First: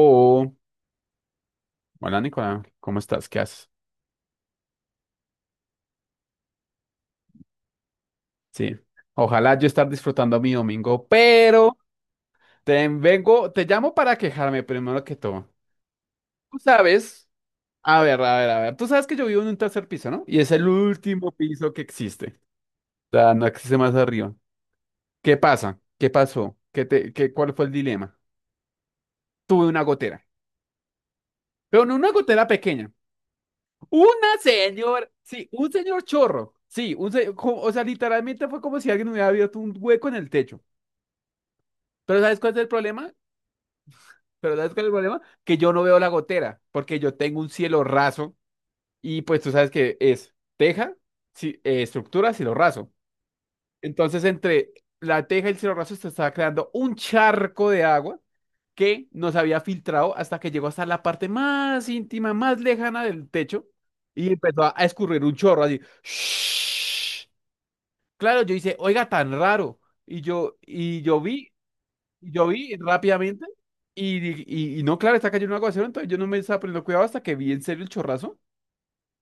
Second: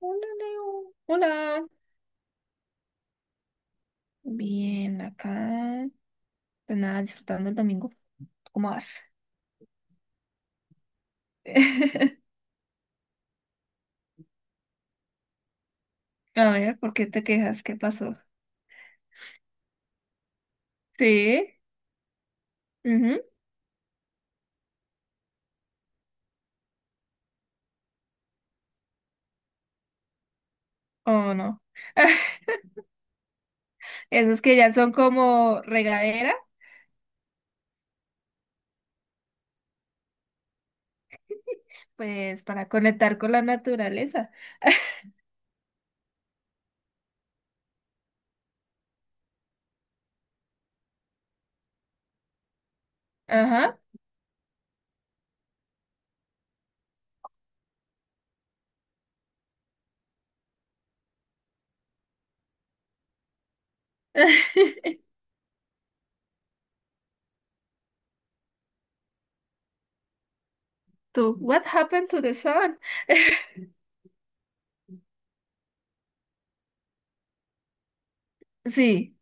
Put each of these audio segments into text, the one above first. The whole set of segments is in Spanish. Hola, Leo. Hola. hola Nicolás, ¿cómo estás? ¿Qué haces? Bien, acá. Pues nada, disfrutando el domingo. ¿Cómo Sí, vas? ojalá yo estar disfrutando mi domingo, pero te llamo para quejarme primero que todo. A Tú ver, ¿por qué te sabes, quejas? ¿Qué a pasó? ver, a ver, a ver, tú sabes que yo vivo en un tercer piso, ¿no? Y es el último ¿Sí? piso que existe. O Ujú. sea, no existe más arriba. ¿Qué pasa? ¿Qué pasó? ¿ Cuál fue el dilema? Tuve una gotera, ¿O no? pero no una gotera pequeña. Esos que ya son Sí, como un señor regadera, chorro. Sí, o sea, literalmente fue como si alguien hubiera abierto un hueco en el techo. Pero ¿sabes pues cuál es el para problema? conectar con la naturaleza. Pero ¿sabes cuál es el problema? Que yo no veo la gotera, porque yo tengo un cielo raso y pues tú sabes que es teja, estructura, cielo raso. Ajá. Entonces entre la teja y el cielo raso se estaba creando un charco de agua que nos había filtrado hasta que llegó hasta la parte más íntima, más lejana del techo y empezó a escurrir un chorro así. Claro, yo hice, oiga, tan raro. Y yo, y yo Tú, vi what happened to Y the yo vi sun? rápidamente y, y no, claro, está cayendo un aguacero, entonces yo no me estaba poniendo cuidado hasta que vi en serio el chorrazo. Sí,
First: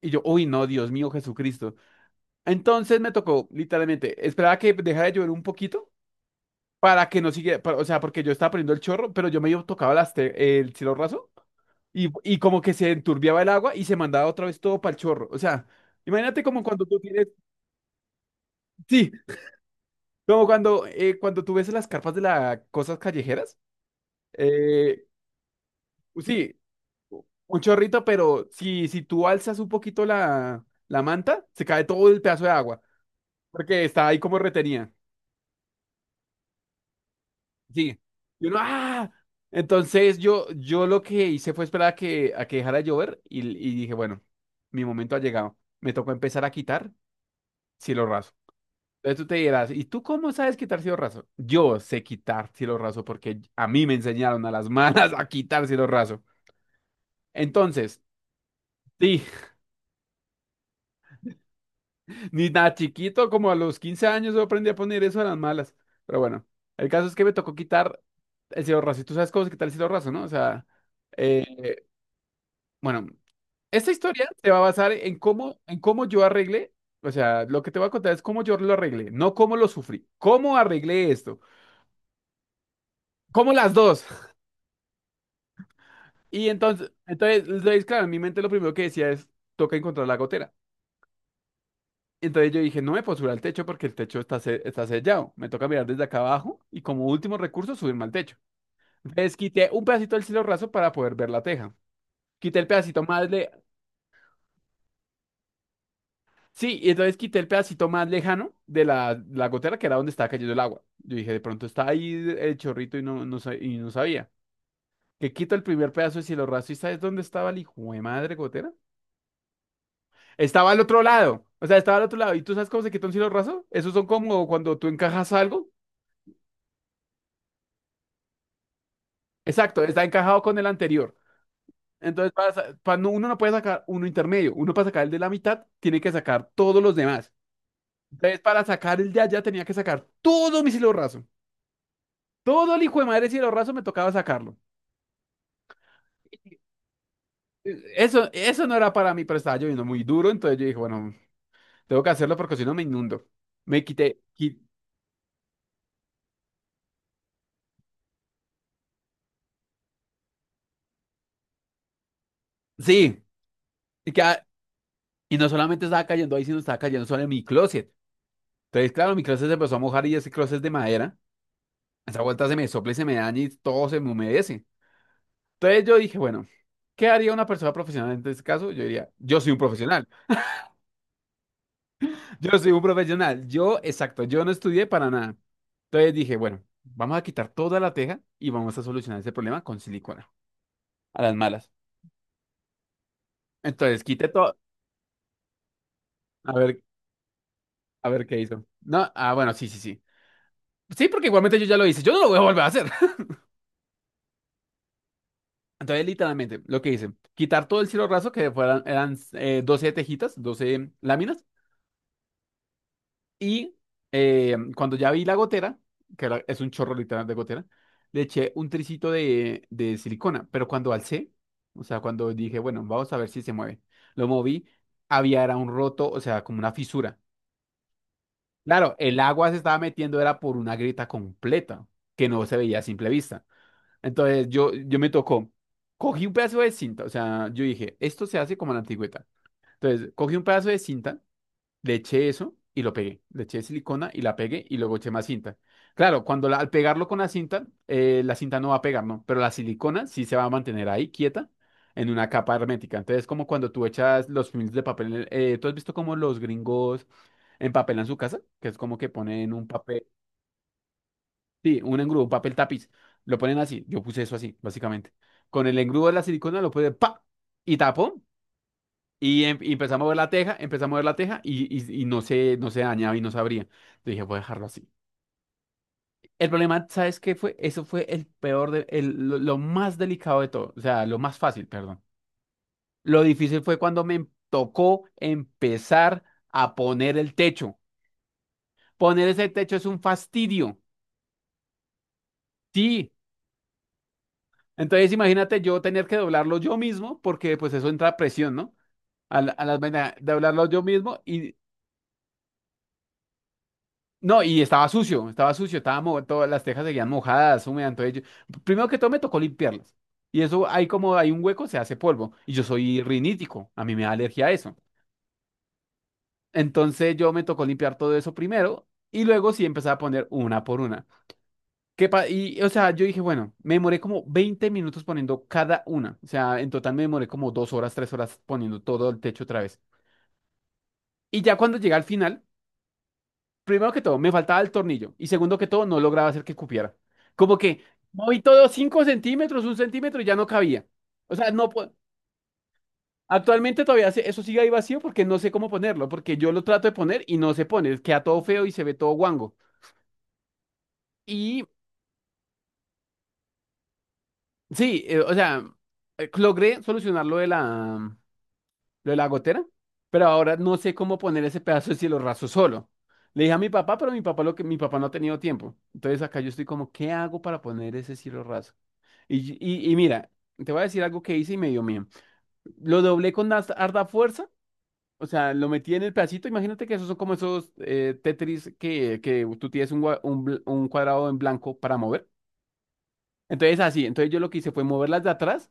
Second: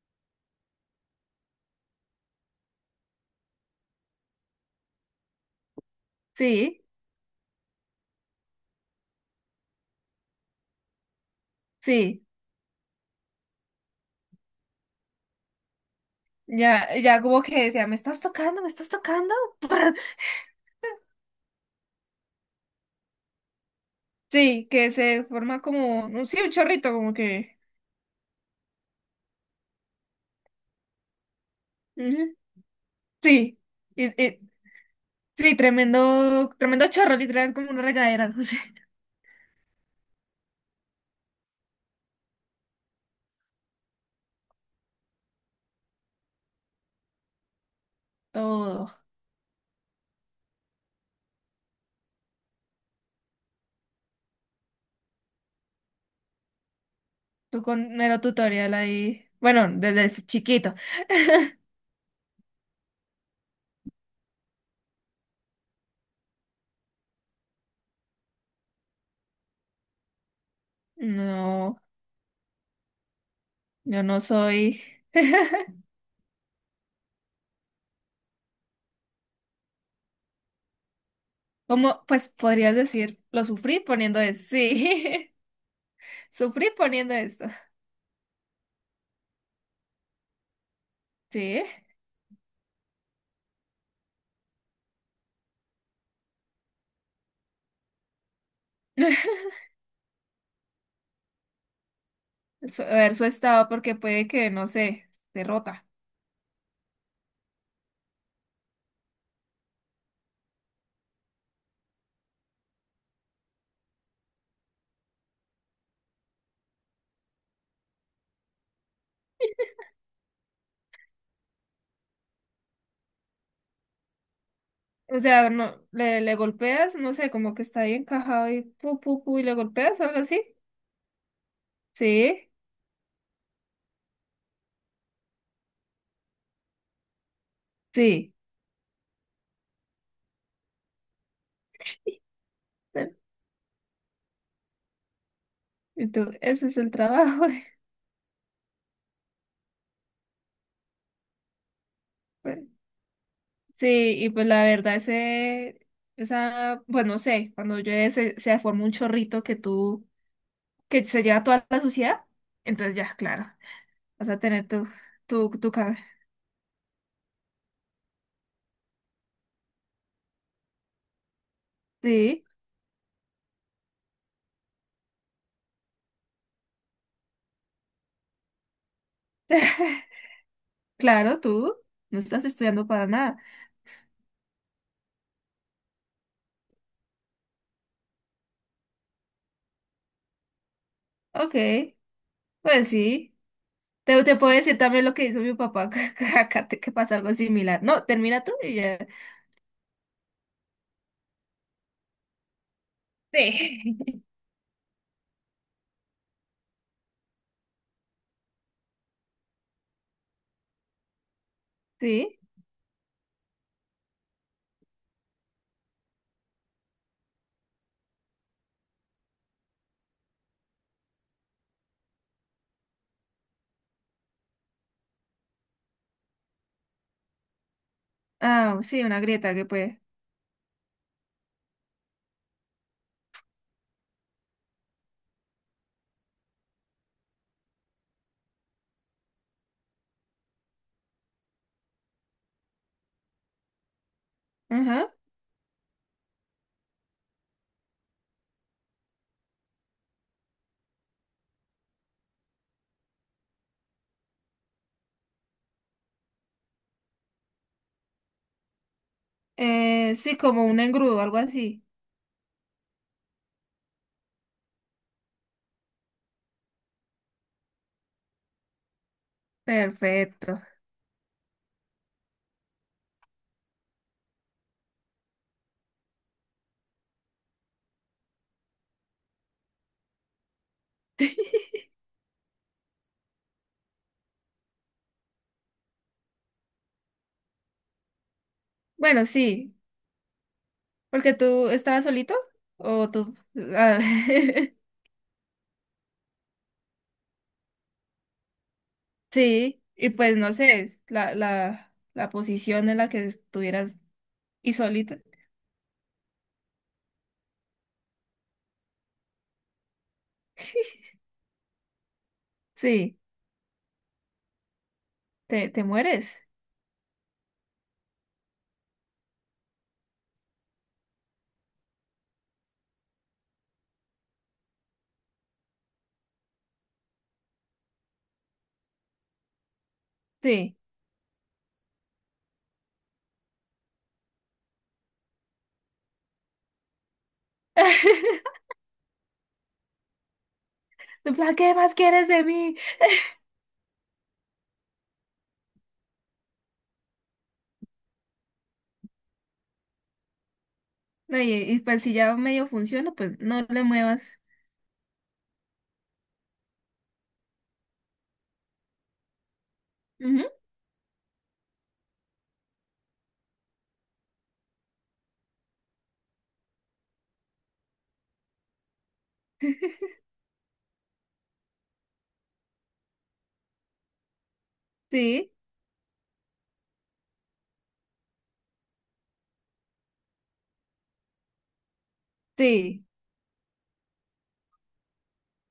Y yo, uy, no, Dios mío, Jesucristo. Entonces me tocó, literalmente, esperaba que dejara de llover un poquito sí, para que no siguiera, o sea, porque yo estaba poniendo el chorro, pero yo medio tocaba el cielo raso y, sí. y como que se enturbiaba el agua y se mandaba otra vez todo para el chorro. O sea, imagínate como cuando Ya, tú ya tienes, como que decía, ¿me estás tocando? ¿Me estás sí, tocando? Cuando tú ves las carpas de las cosas callejeras. Sí, que Eh, se forma como, sí, un Sí, chorrito, como que. un chorrito, pero si tú alzas un poquito la manta, se cae todo el Ujú. pedazo de agua, Sí, porque está ahí y- como y- retenida. sí, tremendo, tremendo chorro, literal, como una Sí. regadera, no Y sé. uno, ¡ah! Entonces yo lo que hice fue esperar a que dejara de llover y dije, bueno, mi momento ha llegado. Me tocó empezar a quitar cielo raso. Todo. Entonces tú te dirás, ¿y tú cómo sabes quitar cielo raso? Yo sé quitar cielo raso porque a mí me enseñaron a las malas a quitar cielo raso. Tú con Entonces, mero tutorial sí. ahí. Bueno, desde chiquito. Ni nada chiquito, como a los 15 años yo aprendí a poner eso a las malas. Pero bueno, el caso es que me tocó quitar el cielo raso. Y tú sabes cómo se quita el cielo raso, ¿no? O sea, No, eh, bueno, esta yo no historia se va a soy. basar en cómo yo arreglé. O sea, lo que te voy a contar es cómo yo lo arreglé, no cómo lo sufrí. ¿Cómo arreglé esto? ¿Cómo? Pues podrías decir, lo ¿Cómo las sufrí dos? poniendo esto. Sí, Y sufrí entonces, poniendo esto. Claro, en mi mente lo primero que decía es, toca encontrar la gotera. Sí. Entonces yo dije, no me puedo subir al techo porque el techo está sellado. Me toca mirar desde acá abajo y como último recurso subirme al techo. Entonces quité un pedacito del cielo raso para poder ver la teja. Quité el A pedacito ver su más le... estado, porque puede que, no sé, se rota. Sí, y entonces quité el pedacito más lejano de la gotera, que era donde estaba cayendo el agua. Yo dije, de pronto está ahí el chorrito y y no sabía. Que quito el primer pedazo de cielo raso y ¿sabes dónde estaba el hijo de madre gotera? Estaba al otro lado. O sea, estaba al otro lado. ¿Y tú sabes cómo se quita un cielo raso? Esos son como cuando tú O encajas sea, algo. no, le golpeas, no sé, como que está ahí encajado y pu, pu, pu, y le Exacto, golpeas está o algo encajado así. con el anterior. Entonces, Sí, para, sa- para no- uno no puede sacar uno intermedio. Uno para sacar el de la mitad, tiene que sacar todos los demás. sí. Entonces, para sacar el de allá tenía que sacar todo mi cielo raso. Todo el hijo de madre cielo raso me tocaba sacarlo. Y tú, ese es el trabajo. Eh, Eso, eso no era para mí, pero estaba lloviendo muy duro, entonces yo dije, bueno, tengo que hacerlo porque si Bueno, no me inundo. Me quité. sí, y pues la verdad, ese, esa, bueno, no sé, cuando llueve se forma un chorrito que tú, que se lleva toda la suciedad, entonces ya, Sí, claro, y, que, vas a tener tu, y no tu, tu solamente cabeza. estaba cayendo ahí, sino estaba cayendo sobre mi closet. Entonces, claro, mi closet se empezó a mojar y ese closet es de madera. Esa Sí, vuelta se me sopla y se me daña y todo se me humedece. Entonces yo dije, bueno, ¿qué haría una persona profesional en este caso? Yo diría, yo soy un profesional. claro, tú no estás Yo soy un estudiando para nada. profesional. Yo, exacto, yo no estudié para nada. Entonces dije, bueno, vamos a quitar toda la teja y vamos a solucionar ese problema con silicona, a las Ok, malas. pues sí. Entonces Te, quité te puedo todo. decir también lo que hizo mi papá, que A acá ver, que pasa algo similar. No, a ver qué termina tú hizo. y ya. No, ah, bueno, sí, sí, sí. Sí, porque igualmente yo ya lo hice. Yo no lo voy a volver a hacer. Sí. Entonces, literalmente, lo que hice, quitar todo el cielo raso, eran 12 tejitas, 12 láminas. Sí. Y Cuando ya vi la gotera, que es un chorro literal de gotera, le eché un tricito de silicona. Pero cuando alcé, o sea, cuando dije, bueno, vamos a ver si se mueve, lo moví, había era un roto, o sea, como una fisura. Ah, Claro, sí, una el agua grieta se que estaba puede. metiendo, era por una grieta completa, que no se veía a simple vista. Entonces yo me tocó, cogí un pedazo de cinta, o sea, yo dije, esto se hace como en la antigüedad. Entonces cogí un pedazo de cinta, le eché eso y lo pegué. Le eché silicona y la pegué y luego Ajá. eché más cinta. Claro, cuando al pegarlo con la cinta no va a pegar, ¿no? Pero la silicona sí se va a mantener ahí quieta en una capa hermética. Entonces, como cuando tú echas los films de papel, ¿tú has visto cómo los gringos empapelan su casa? Que es como que ponen un papel, Sí, como un engrudo, algo sí, así. un engrudo, un papel tapiz. Lo ponen así. Yo puse eso así, básicamente. Con el engrudo de la silicona lo puse, ¡pa! Y tapó. Y empecé a mover la teja, Perfecto. empecé a mover la teja y no se dañaba y no se abría. Yo dije, voy a dejarlo así. El problema, ¿sabes qué fue? Eso fue el peor, lo más delicado de todo, o sea, lo más fácil, perdón. Lo difícil fue cuando me tocó empezar a poner el techo. Bueno, Poner ese sí, techo es un fastidio. porque tú estabas solito Sí. o tú... ah, Entonces imagínate yo tener que doblarlo yo mismo porque pues eso entra presión, ¿no? A las sí, y vainas, pues no doblarlo yo sé, mismo la, y la, la posición en la que estuvieras no, y y estaba solito. sucio, estaba sucio, todas las tejas seguían mojadas, húmedas, entonces primero que todo me tocó limpiarlas. Y eso, ahí como hay un hueco, se hace polvo. Y yo soy Sí, rinítico, a mí me da alergia a eso. te mueres. Entonces yo me tocó limpiar todo eso primero y luego sí empezaba a poner una por una. O sea, yo dije, bueno, me demoré como 20 minutos poniendo cada una. O sea, en total me demoré como 2 horas, 3 horas poniendo todo el techo otra vez. Sí. Y ya cuando llegué al final. Primero que todo, me faltaba el tornillo. Y segundo que todo, no lograba hacer que cupiera. Como que moví todo 5 centímetros, 1 centímetro y ya no cabía. O En sea, plan, no ¿qué más quieres de mí? actualmente todavía eso sigue ahí vacío porque no sé cómo ponerlo, porque yo lo trato de poner y no se pone, queda todo feo y se ve todo guango. No, Y y pues si ya medio funciona, pues no le muevas. sí, o sea, logré solucionar lo de la, gotera, pero Ujú. ahora no sé cómo poner ese pedazo de cielo raso solo. Le dije a mi papá, pero mi papá lo que mi papá no ha tenido tiempo. Entonces acá yo estoy como, ¿qué hago para poner ese cielo raso? Y mira, te voy a decir algo que hice y me dio miedo. Lo doblé con harta fuerza, o Sí, sea, lo metí en el pedacito. Imagínate que esos son como esos Tetris que tú tienes un, un cuadrado en blanco para mover. sí, Entonces, así, entonces yo lo que hice fue moverlas de atrás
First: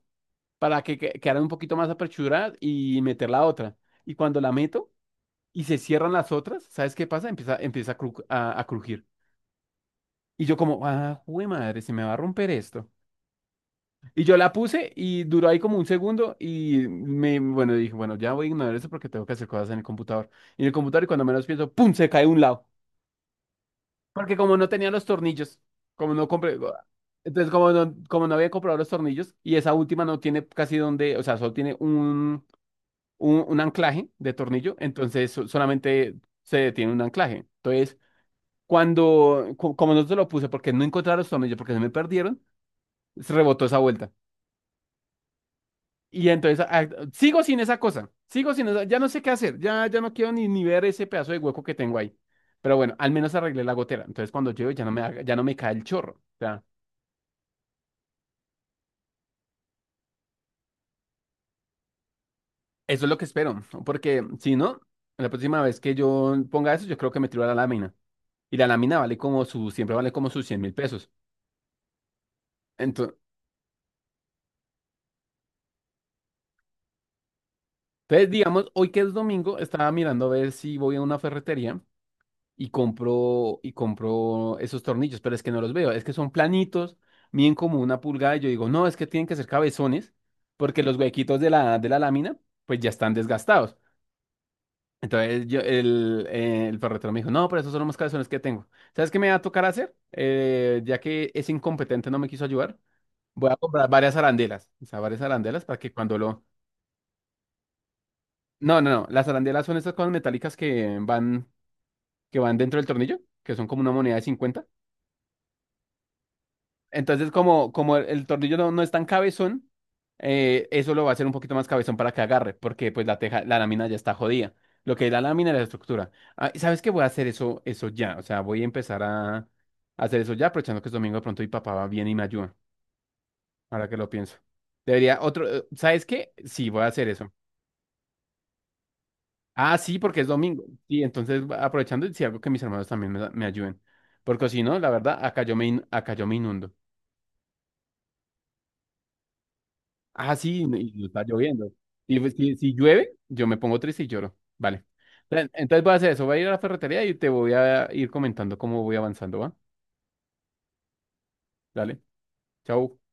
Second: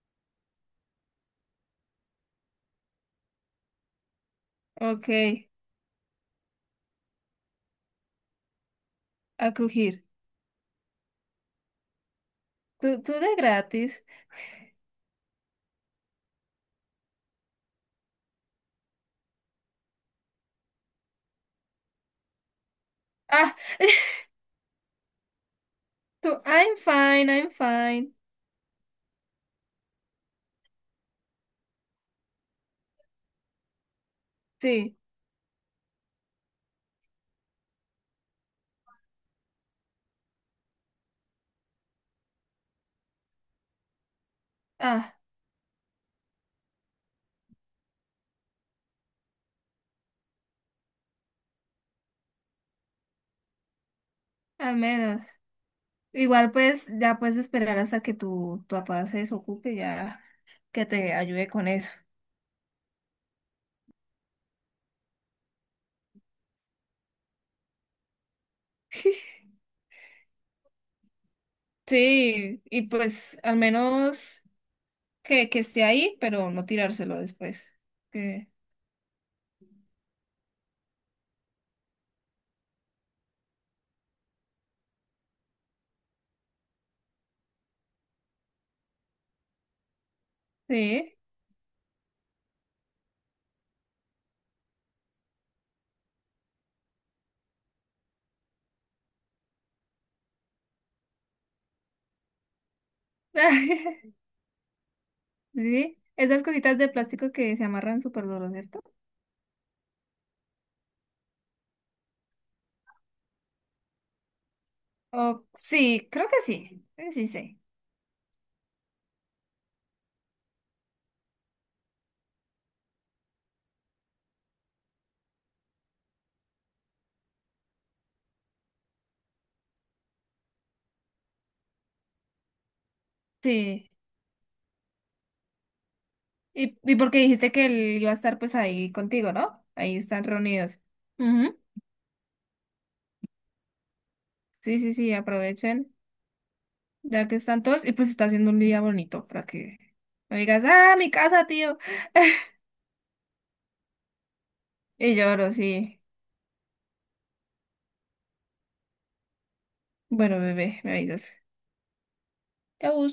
para que quedaran un poquito más aperchuradas y meter la otra. Y cuando la meto ok, y se cierran las otras, ¿sabes qué pasa? Empieza a crujir. a crujir. Y yo como, ah, jue madre, se me va a romper esto. Tú de gratis. Y yo la puse y duró ahí como un segundo y me, bueno, dije, bueno, ya voy a ignorar eso porque tengo que hacer cosas en el computador. Y en el computador, y cuando menos pienso, ¡pum! Se cae un lado. Ah. Porque como no tenía los tornillos, como no Tú, compré, I'm fine, entonces I'm como no, fine. Había comprado los tornillos y esa última no tiene casi donde, o sea, solo tiene un, anclaje de tornillo, Sí, entonces solamente se detiene un anclaje. Entonces, como no se lo puse porque no encontraba los tornillos, porque se me perdieron, se rebotó esa vuelta. ah, Y entonces sigo sin esa cosa, sigo sin esa, ya no sé qué hacer, ya no quiero ni ver ese pedazo de hueco que tengo ahí. Pero bueno, al menos arreglé la gotera. Entonces cuando llueve al menos. ya no me cae el chorro. O Igual sea, pues ya puedes esperar hasta que tu papá se desocupe, ya que te ayude con eso. eso es lo que espero, porque si no, la próxima vez que yo ponga eso, yo creo que me tiro a la lámina. Y la lámina vale siempre vale como sus 100.000 pesos. Sí, y Entonces, pues al menos que esté ahí, pero no tirárselo después. Que- digamos, hoy que es domingo, estaba mirando a ver si voy a una ferretería y compro esos tornillos, pero es que no los veo, es que son planitos, miden como 1 pulgada, y yo digo, no, es que tienen que ser cabezones, porque los Sí. huequitos de la lámina, pues ya están desgastados. Entonces el ferretero me dijo, no, pero esos son los más cabezones que tengo. ¿Sabes qué me va a tocar hacer? Ya que ese incompetente no me quiso ayudar, voy a comprar varias arandelas, o sea, varias arandelas para que Sí, cuando lo. esas cositas de plástico que se amarran súper duro, No, ¿cierto? no, no, las arandelas son estas cosas metálicas que van dentro del tornillo, que son como una moneda de 50. Sí, creo que sí. creo que Sí, Entonces, sí. Como el tornillo no es tan cabezón, eso lo va a hacer un poquito más cabezón para que agarre, porque pues la teja, la lámina ya está jodida. Lo que es la lámina es la estructura. Ah, y ¿sabes qué? Voy a hacer eso, eso ya. O sea, voy a empezar a hacer eso ya, aprovechando que es domingo de pronto y papá va bien y me ayuda. Ahora Sí. que lo pienso. Debería otro, ¿sabes qué? Sí, voy a Y hacer porque eso. dijiste que él iba a estar pues ahí contigo, ¿no? Ah, Ahí sí, porque están es domingo. reunidos. Sí, entonces Ujú. Aprovechando y si algo que mis hermanos también me ayuden. Porque si Sí, no, la sí, sí, verdad, acá aprovechen, acá yo me inundo. ya que están todos, y pues está haciendo un día bonito para que Ah, me digas, sí, ah, y mi está casa, lloviendo. tío. Y pues, si llueve, yo me pongo triste y lloro. Vale. Y lloro, Entonces voy a sí. hacer eso. Voy a ir a la ferretería y te voy a ir comentando cómo voy avanzando, ¿va? Bueno, bebé, me avisas. Dale. Chao. Chau.